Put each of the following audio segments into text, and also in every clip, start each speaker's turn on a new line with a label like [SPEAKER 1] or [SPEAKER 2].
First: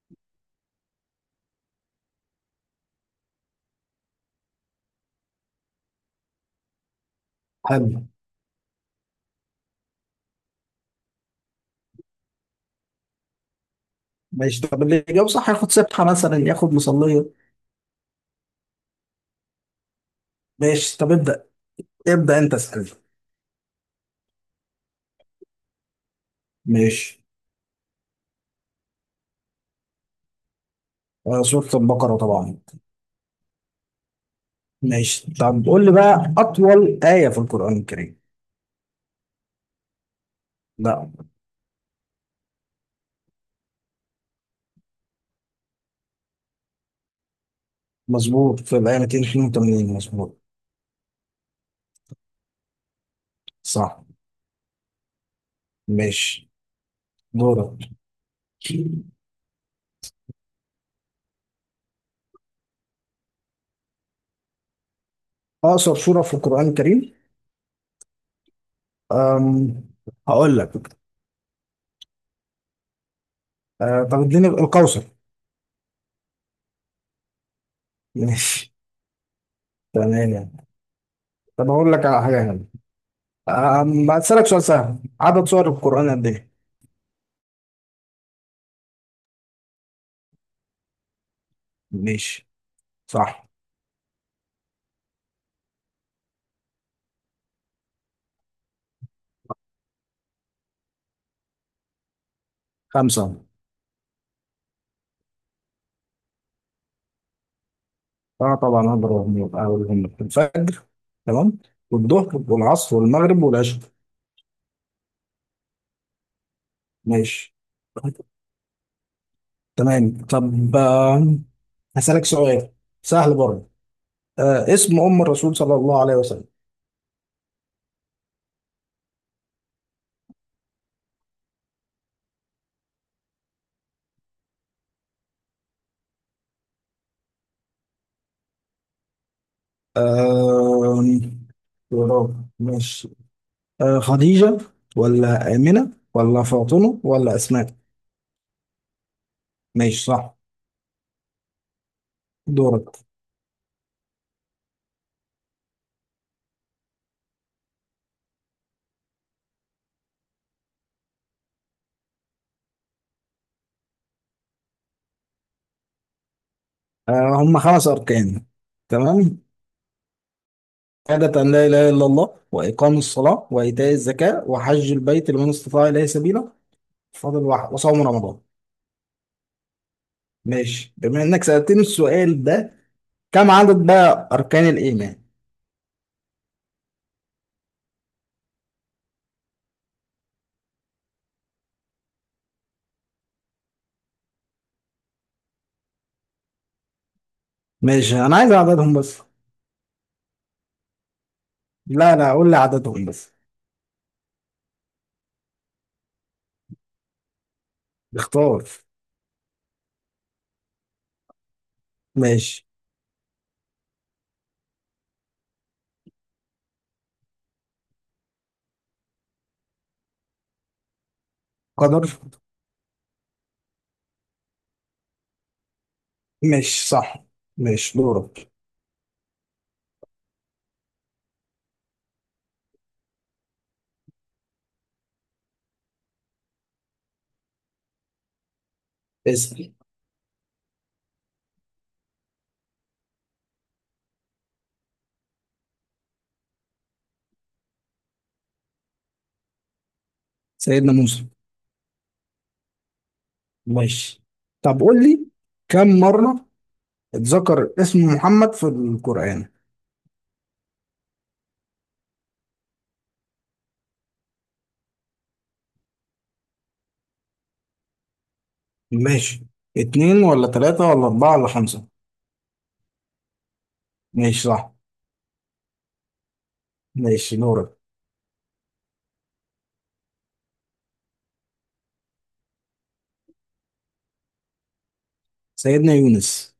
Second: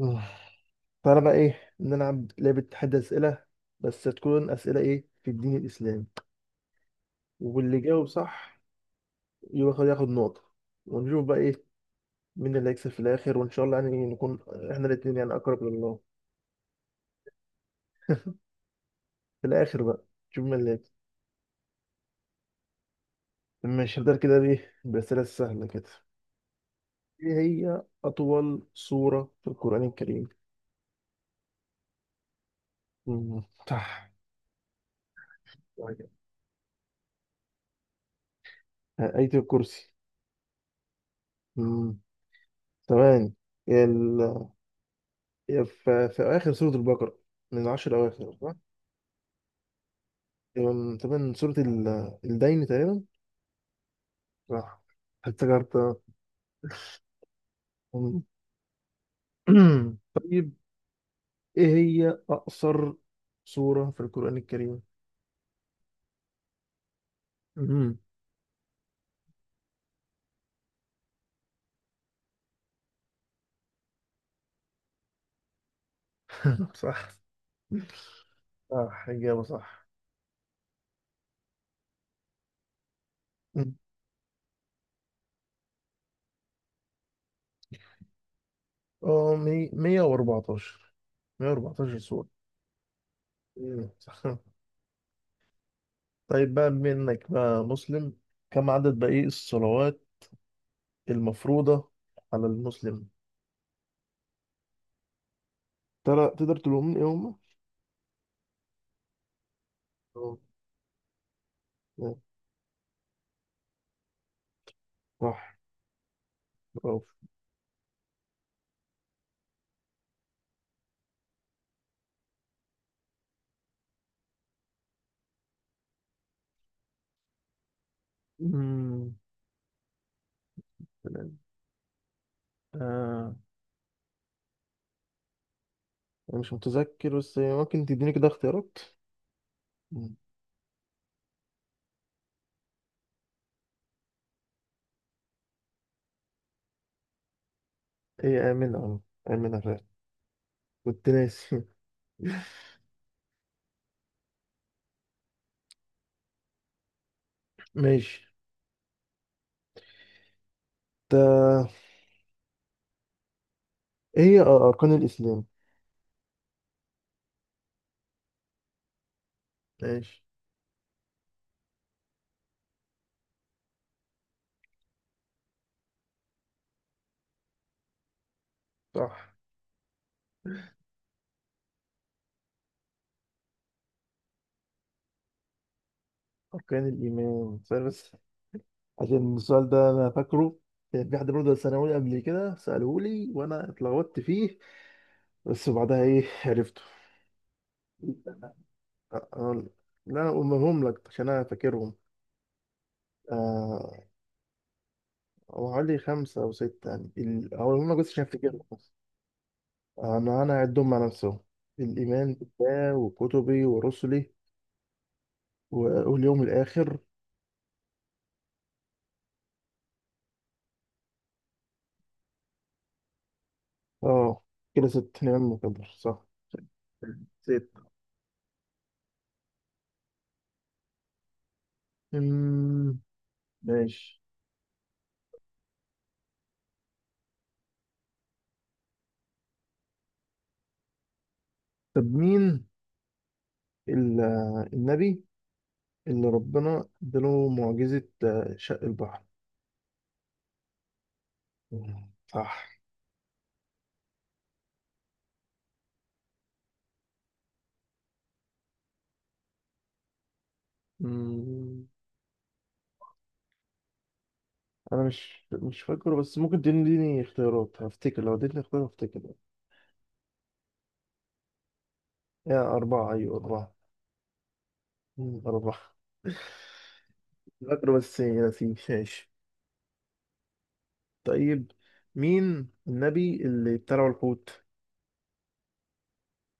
[SPEAKER 1] آه. تعالى بقى ايه نلعب لعبة تحدي أسئلة، بس تكون أسئلة ايه في الدين الإسلامي، واللي
[SPEAKER 2] حلو.
[SPEAKER 1] يجاوب صح ياخد نقطة، ونشوف بقى ايه مين اللي هيكسب في الآخر، وإن شاء الله يعني نكون
[SPEAKER 2] ماشي، طب
[SPEAKER 1] احنا
[SPEAKER 2] اللي
[SPEAKER 1] الاتنين
[SPEAKER 2] يجاوب
[SPEAKER 1] يعني
[SPEAKER 2] صح
[SPEAKER 1] أقرب
[SPEAKER 2] ياخد
[SPEAKER 1] لله
[SPEAKER 2] سبحة مثلا، ياخد مصلية.
[SPEAKER 1] في الآخر بقى، نشوف مين اللي هيكسب.
[SPEAKER 2] ماشي، طب ابدأ. ابدأ انت، اسأل.
[SPEAKER 1] ماشي، هنبدأ كده بإيه، بأسئلة سهلة كده.
[SPEAKER 2] ماشي.
[SPEAKER 1] ايه هي أطول سورة في القرآن الكريم؟
[SPEAKER 2] سورة البقرة طبعا.
[SPEAKER 1] مم، صح.
[SPEAKER 2] ماشي، طب قول لي بقى أطول آية في القرآن الكريم.
[SPEAKER 1] آية الكرسي.
[SPEAKER 2] لا،
[SPEAKER 1] مم، ثواني. ال... في آخر سورة البقرة، من العشر أواخر.
[SPEAKER 2] مظبوط، في الآية 282. مظبوط،
[SPEAKER 1] تقريباً سورة الدين تقريبا.
[SPEAKER 2] صح.
[SPEAKER 1] صح، افتكرت.
[SPEAKER 2] ماشي، دورك.
[SPEAKER 1] أم. طيب، ايه هي اقصر سورة في القرآن الكريم؟
[SPEAKER 2] أقصر سورة في القرآن الكريم؟
[SPEAKER 1] مم.
[SPEAKER 2] أم... هقول لك. أه، طب اديني الكوثر.
[SPEAKER 1] صح.
[SPEAKER 2] ماشي،
[SPEAKER 1] صح، إجابة صح.
[SPEAKER 2] تمام يعني. طب هقول لك على حاجة هنا.
[SPEAKER 1] مم.
[SPEAKER 2] هسألك سؤال سهل، عدد سور القرآن قد إيه؟
[SPEAKER 1] اه، 114. 114 سورة.
[SPEAKER 2] ماشي، صح.
[SPEAKER 1] مم. صح. طيب بقى، بما إنك بقى مسلم، كم عدد بقى إيه الصلوات المفروضة على المسلم؟
[SPEAKER 2] خمسة.
[SPEAKER 1] ترى تقدر تقولهم لي إيه هما؟
[SPEAKER 2] اه طبعا اقدر اقولهم، أقولهم لك.
[SPEAKER 1] اه.
[SPEAKER 2] الفجر. تمام،
[SPEAKER 1] آه.
[SPEAKER 2] والظهر والعصر والمغرب والعشاء.
[SPEAKER 1] صح، برافو.
[SPEAKER 2] ماشي، تمام. طب هسألك سؤال سهل برضه. آه، اسم ام الرسول صلى الله عليه وسلم؟
[SPEAKER 1] مم. آه، مش متذكر، بس ممكن تديني كده اختيارات. مم.
[SPEAKER 2] آه يا رب، ماشي. آه، خديجة ولا آمنة ولا فاطمة ولا أسماء؟
[SPEAKER 1] ايه، آمنة، اه، آمنة فعلا.
[SPEAKER 2] ماشي، صح.
[SPEAKER 1] كنت ناسي.
[SPEAKER 2] دورك.
[SPEAKER 1] ماشي. تا ايه هي أركان الإسلام.
[SPEAKER 2] آه، هم خمس أركان. تمام.
[SPEAKER 1] ماشي،
[SPEAKER 2] شهادة أن لا إله إلا الله، وإقام الصلاة، وإيتاء الزكاة، وحج البيت لمن استطاع إليه سبيلا. فاضل واحد، وصوم رمضان.
[SPEAKER 1] صح.
[SPEAKER 2] ماشي، بما إنك سألتني السؤال ده، كم عدد بقى أركان الإيمان؟
[SPEAKER 1] أركان الإيمان سؤال، بس عشان السؤال ده أنا فاكره، كان في حد برضه ثانوي قبل كده سأله لي وأنا اتلخبطت فيه، بس بعدها ايه عرفته.
[SPEAKER 2] ماشي، أنا عايز عددهم بس.
[SPEAKER 1] آه، لا أنا أقولهم لك عشان أنا فاكرهم.
[SPEAKER 2] لا لا، قول لي عددهم بس.
[SPEAKER 1] آه، هو حوالي خمسة أو ستة يعني هقولهم لك بس عشان أفتكرهم.
[SPEAKER 2] اختار.
[SPEAKER 1] أنا أعدهم مع نفسهم. الإيمان
[SPEAKER 2] ماشي.
[SPEAKER 1] بالله وكتبي ورسلي واليوم الآخر.
[SPEAKER 2] قدر.
[SPEAKER 1] آه، كده ست، نعم، مكبر صح.
[SPEAKER 2] ماشي، صح.
[SPEAKER 1] ست.
[SPEAKER 2] ماشي، دورك.
[SPEAKER 1] أمم، ماشي.
[SPEAKER 2] اسأل.
[SPEAKER 1] طب مين ال- النبي اللي ربنا اداله معجزة شق البحر.
[SPEAKER 2] سيدنا موسى.
[SPEAKER 1] مم، صح.
[SPEAKER 2] ماشي، طب قول لي، كم مرة اتذكر اسم محمد في القرآن؟
[SPEAKER 1] أمم، أنا مش فاكره، بس ممكن تديني اختيارات هفتكر، لو اديتني اختيار هفتكر.
[SPEAKER 2] ماشي، اتنين ولا تلاتة ولا أربعة ولا خمسة؟
[SPEAKER 1] يا أربعة، أيوة أربعة.
[SPEAKER 2] ماشي، صح.
[SPEAKER 1] مم، أربعة.
[SPEAKER 2] ماشي، دورك.
[SPEAKER 1] فاكره بس نسيت. ماشي، طيب، مين النبي اللي ابتلعه الحوت؟
[SPEAKER 2] سيدنا يونس.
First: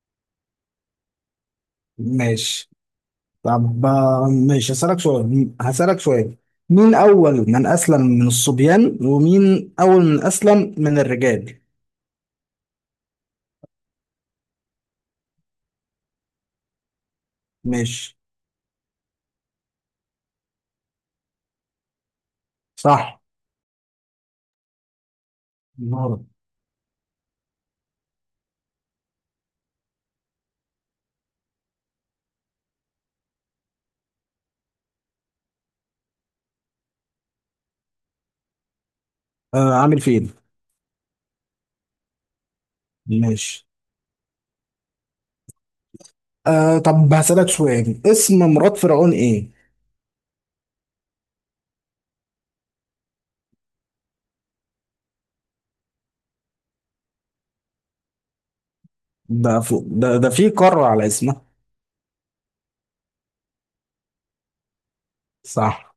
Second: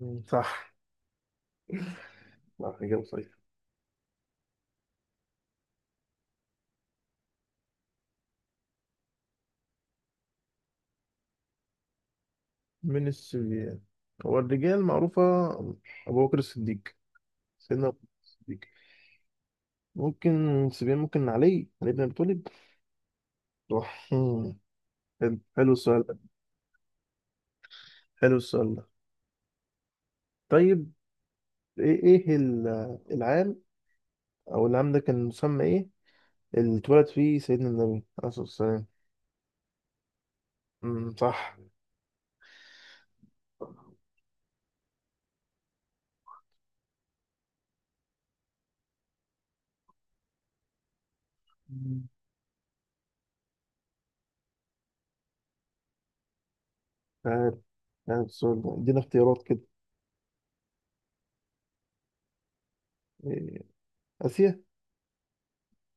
[SPEAKER 1] مم. صح.
[SPEAKER 2] ماشي،
[SPEAKER 1] لا، إجابة صحيحة.
[SPEAKER 2] طب ماشي، هسألك سؤال، مين أول من أسلم من الصبيان، ومين أول من أسلم من الرجال؟
[SPEAKER 1] من السبيان، هو الرجال معروفة، أبو بكر الصديق، سيدنا أبو بكر
[SPEAKER 2] ماشي،
[SPEAKER 1] الصديق. ممكن سبيان، ممكن علي بن أبي طالب.
[SPEAKER 2] صح.
[SPEAKER 1] صح. مم. حلو، حلو السؤال ده.
[SPEAKER 2] دورك.
[SPEAKER 1] حلو السؤال ده. طيب، إيه العام، أو العام ده كان مسمى إيه، اللي اتولد فيه سيدنا النبي عليه الصلاة والسلام؟
[SPEAKER 2] آه، عامل فين؟
[SPEAKER 1] مم، صح.
[SPEAKER 2] ماشي. طب هسألك سؤال، اسم مرات فرعون إيه؟
[SPEAKER 1] مم. عارف. عارف السؤال ده، إدينا اختيارات
[SPEAKER 2] ده
[SPEAKER 1] كده.
[SPEAKER 2] فوق ده، ده في قارة على اسمها.
[SPEAKER 1] إيه، آسيا.
[SPEAKER 2] صح.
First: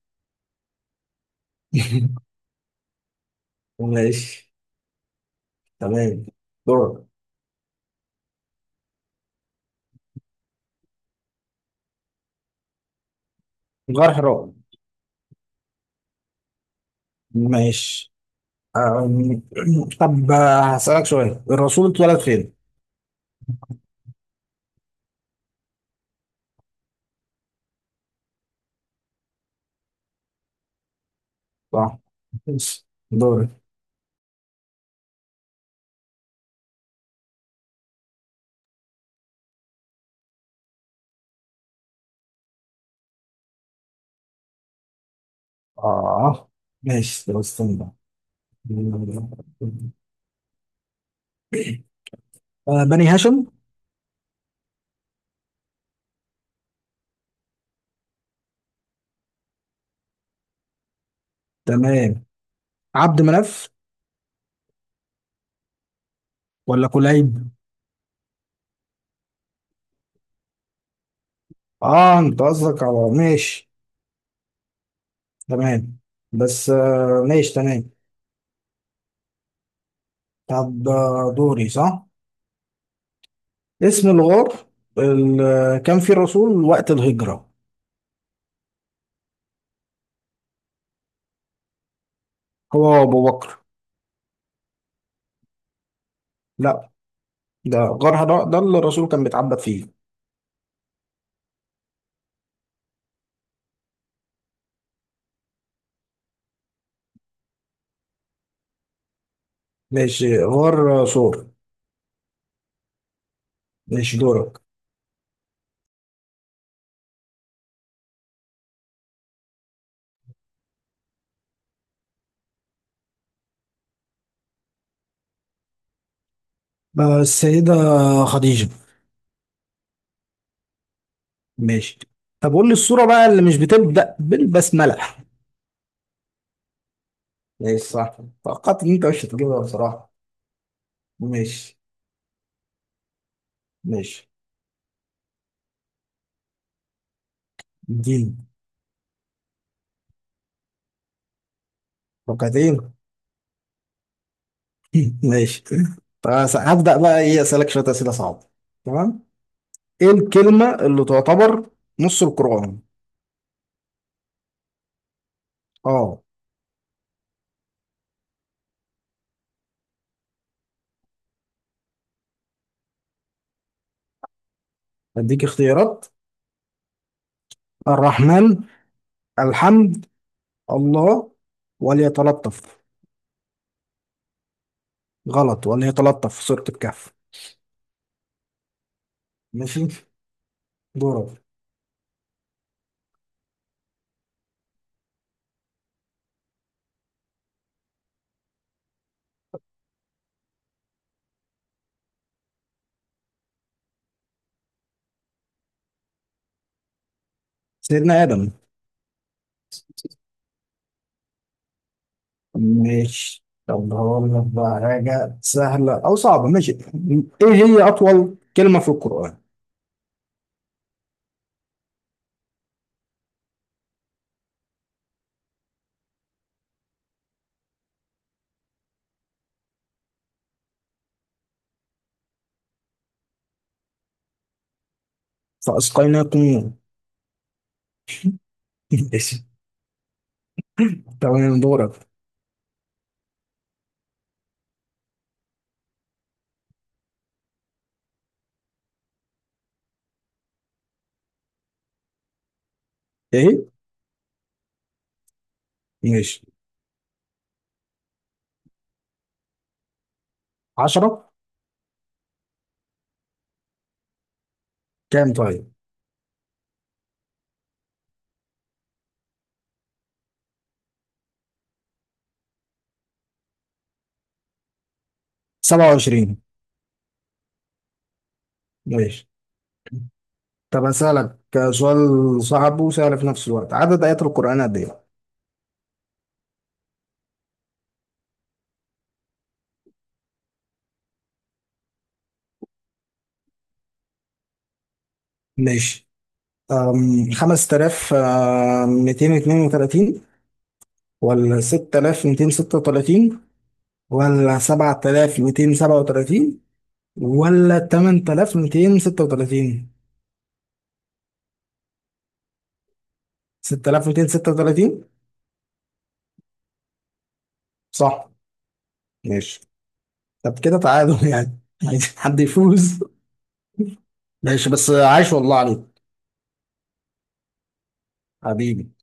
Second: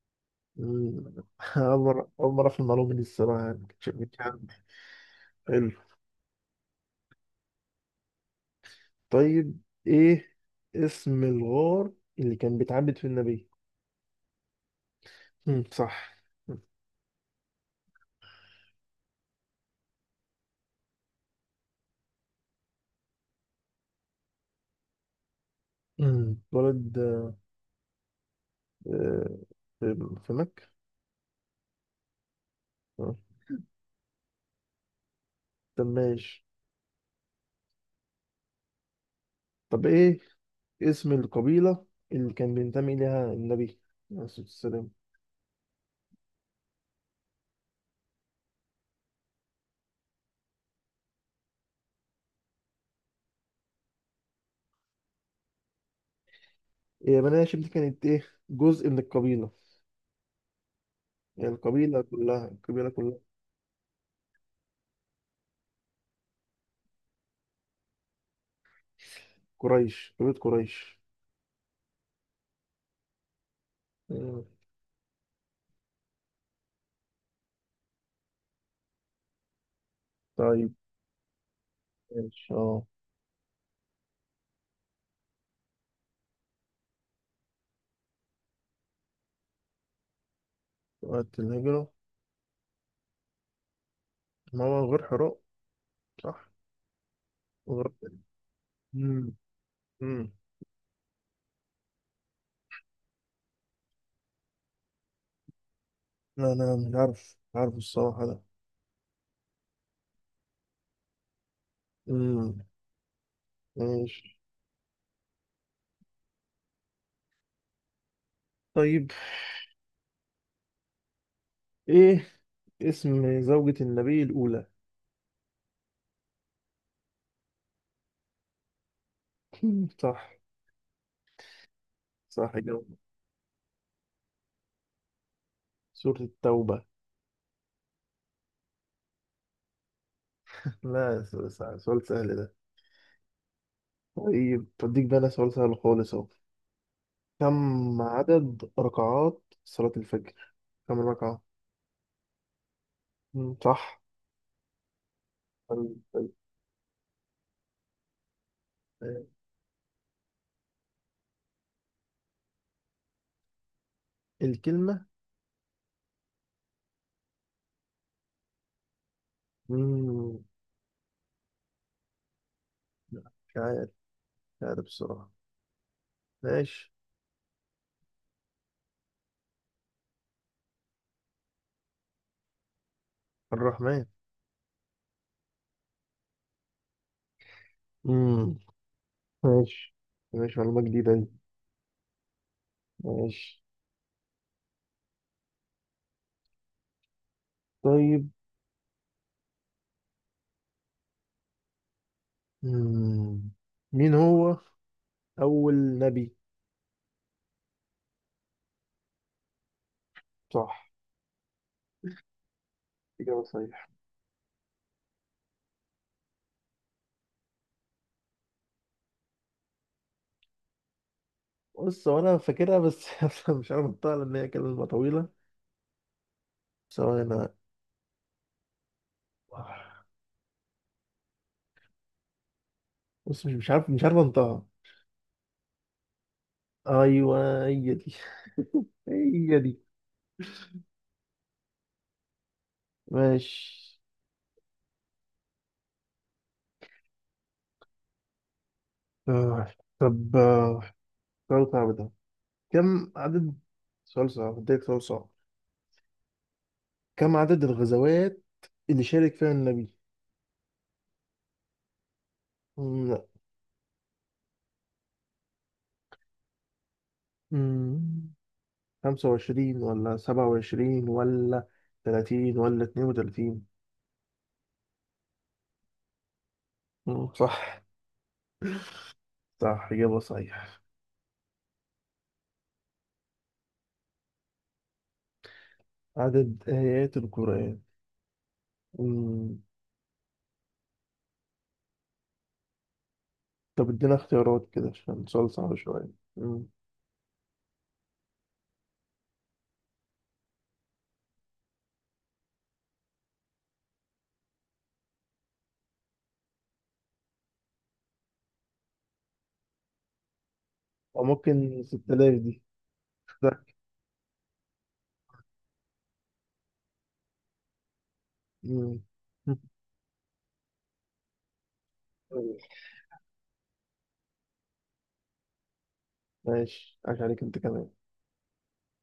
[SPEAKER 1] مم. أول مرة، أول مرة في المعلومة دي الصراحة، يعني كنتش عارف.
[SPEAKER 2] ماشي،
[SPEAKER 1] حلو.
[SPEAKER 2] تمام، دورك.
[SPEAKER 1] طيب، إيه اسم الغار اللي كان بيتعبد فيه النبي؟
[SPEAKER 2] غار حراء.
[SPEAKER 1] مم. صح.
[SPEAKER 2] ماشي، أم، طب هسألك سؤال، الرسول اتولد فين؟
[SPEAKER 1] مم. اتولد آه، في في مكة.
[SPEAKER 2] صح. ماشي،
[SPEAKER 1] آه.
[SPEAKER 2] دوري.
[SPEAKER 1] طب ماشي، طب إيه اسم القبيلة اللي كان بينتمي إليها النبي عليه الصلاة والسلام؟
[SPEAKER 2] اه، ماشي، طب استنى بقى. بني هاشم.
[SPEAKER 1] هي بني هاشم دي كانت إيه، جزء من القبيلة؟ يعني القبيلة
[SPEAKER 2] تمام،
[SPEAKER 1] كلها، القبيلة كلها.
[SPEAKER 2] عبد مناف ولا كليب؟
[SPEAKER 1] قريش، قبيلة قريش.
[SPEAKER 2] اه انت قصدك على، ماشي،
[SPEAKER 1] مم.
[SPEAKER 2] تمام. بس ماشي تمام.
[SPEAKER 1] طيب،
[SPEAKER 2] طب دوري صح؟
[SPEAKER 1] ماشي، اه،
[SPEAKER 2] اسم الغار اللي كان فيه الرسول وقت الهجرة،
[SPEAKER 1] وقت الهجرة.
[SPEAKER 2] هو أبو بكر.
[SPEAKER 1] ما هو غير حراء. صح.
[SPEAKER 2] لا، ده غار
[SPEAKER 1] غير.
[SPEAKER 2] حراء، ده اللي الرسول كان
[SPEAKER 1] مم.
[SPEAKER 2] بيتعبد فيه.
[SPEAKER 1] مم. لا، أنا مش عارف، مش عارف الصراحة ده.
[SPEAKER 2] ماشي، غار صور.
[SPEAKER 1] مم.
[SPEAKER 2] ماشي،
[SPEAKER 1] ماشي.
[SPEAKER 2] دورك.
[SPEAKER 1] طيب، إيه اسم زوجة النبي الأولى؟
[SPEAKER 2] السيدة خديجة.
[SPEAKER 1] مم. صح.
[SPEAKER 2] ماشي،
[SPEAKER 1] صح
[SPEAKER 2] طب قول لي
[SPEAKER 1] جدا.
[SPEAKER 2] الصورة بقى اللي مش بتبدأ بالبسملة.
[SPEAKER 1] سورة التوبة.
[SPEAKER 2] ماشي، صح. توقعت ان انت مش هتجيبها بصراحة.
[SPEAKER 1] لا،
[SPEAKER 2] ماشي،
[SPEAKER 1] سؤال سهل ده.
[SPEAKER 2] ماشي.
[SPEAKER 1] طيب، بديك بقى أنا سؤال سهل خالص أهو، كم
[SPEAKER 2] اديني.
[SPEAKER 1] عدد ركعات صلاة الفجر، كم ركعة؟
[SPEAKER 2] ركعتين.
[SPEAKER 1] مم. صح.
[SPEAKER 2] ماشي.
[SPEAKER 1] طيب، طيب.
[SPEAKER 2] طب هبدأ بقى ايه، اسألك شوية أسئلة صعبة. تمام،
[SPEAKER 1] طيب.
[SPEAKER 2] ايه الكلمة اللي تعتبر نص القرآن؟
[SPEAKER 1] الكلمة.
[SPEAKER 2] اه،
[SPEAKER 1] مم. لا، مش عارف، مش عارف الصراحة.
[SPEAKER 2] اديك اختيارات.
[SPEAKER 1] ماشي.
[SPEAKER 2] الرحمن، الحمد، الله، وليتلطف.
[SPEAKER 1] الرحمن.
[SPEAKER 2] غلط، ولا هي تلطف في صورة الكهف.
[SPEAKER 1] امم
[SPEAKER 2] ماشي،
[SPEAKER 1] ماشي. ماشي، معلومة جديدة دي.
[SPEAKER 2] دورك.
[SPEAKER 1] ماشي. طيب، مم. مين هو أول نبي؟
[SPEAKER 2] سيدنا آدم.
[SPEAKER 1] صح، إجابة
[SPEAKER 2] ماشي،
[SPEAKER 1] صحيحة.
[SPEAKER 2] طب هقول لك بقى حاجة سهلة أو صعبة. ماشي، إيه هي أطول كلمة في القرآن؟
[SPEAKER 1] بص، هو أنا فاكرها، بس مش عارف أنطقها لأن هي كلمة طويلة. ثواني أنا. بص، مش عارف، مش عارف أنطقها.
[SPEAKER 2] فأسقيناكم.
[SPEAKER 1] أيوه، هي دي.
[SPEAKER 2] ماشي،
[SPEAKER 1] هي دي.
[SPEAKER 2] تمام، دورك.
[SPEAKER 1] ماشي. آه، طب، سؤال صعب ده. كم عدد
[SPEAKER 2] إيه.
[SPEAKER 1] سؤال صعب، أديك سؤال صعب.
[SPEAKER 2] ماشي.
[SPEAKER 1] كم عدد الغزوات اللي شارك فيها النبي؟
[SPEAKER 2] عشرة.
[SPEAKER 1] مم، لا.
[SPEAKER 2] كام طيب؟
[SPEAKER 1] مم، 25 ولا 27 ولا 30 ولا 32.
[SPEAKER 2] سبعة وعشرين.
[SPEAKER 1] مم، صح.
[SPEAKER 2] ماشي،
[SPEAKER 1] صح، إجابة صحيح.
[SPEAKER 2] طب أسألك سؤال صعب وسهل في نفس الوقت، عدد آيات القرآن قد إيه؟
[SPEAKER 1] عدد آيات القرآن. مم، طب ادينا اختيارات كده عشان سؤال صعب شوية.
[SPEAKER 2] ماشي،
[SPEAKER 1] مم،
[SPEAKER 2] أم، 5232 ولا 6236 ولا 7237 ولا 8236؟
[SPEAKER 1] أو ممكن 6000 دي.
[SPEAKER 2] 6236. صح.
[SPEAKER 1] مم،
[SPEAKER 2] ماشي، طب كده تعادل يعني. عايز حد يفوز. ماشي، بس عايش والله عليك.
[SPEAKER 1] ماشي، عاش عليك أنت كمان.
[SPEAKER 2] حبيبي.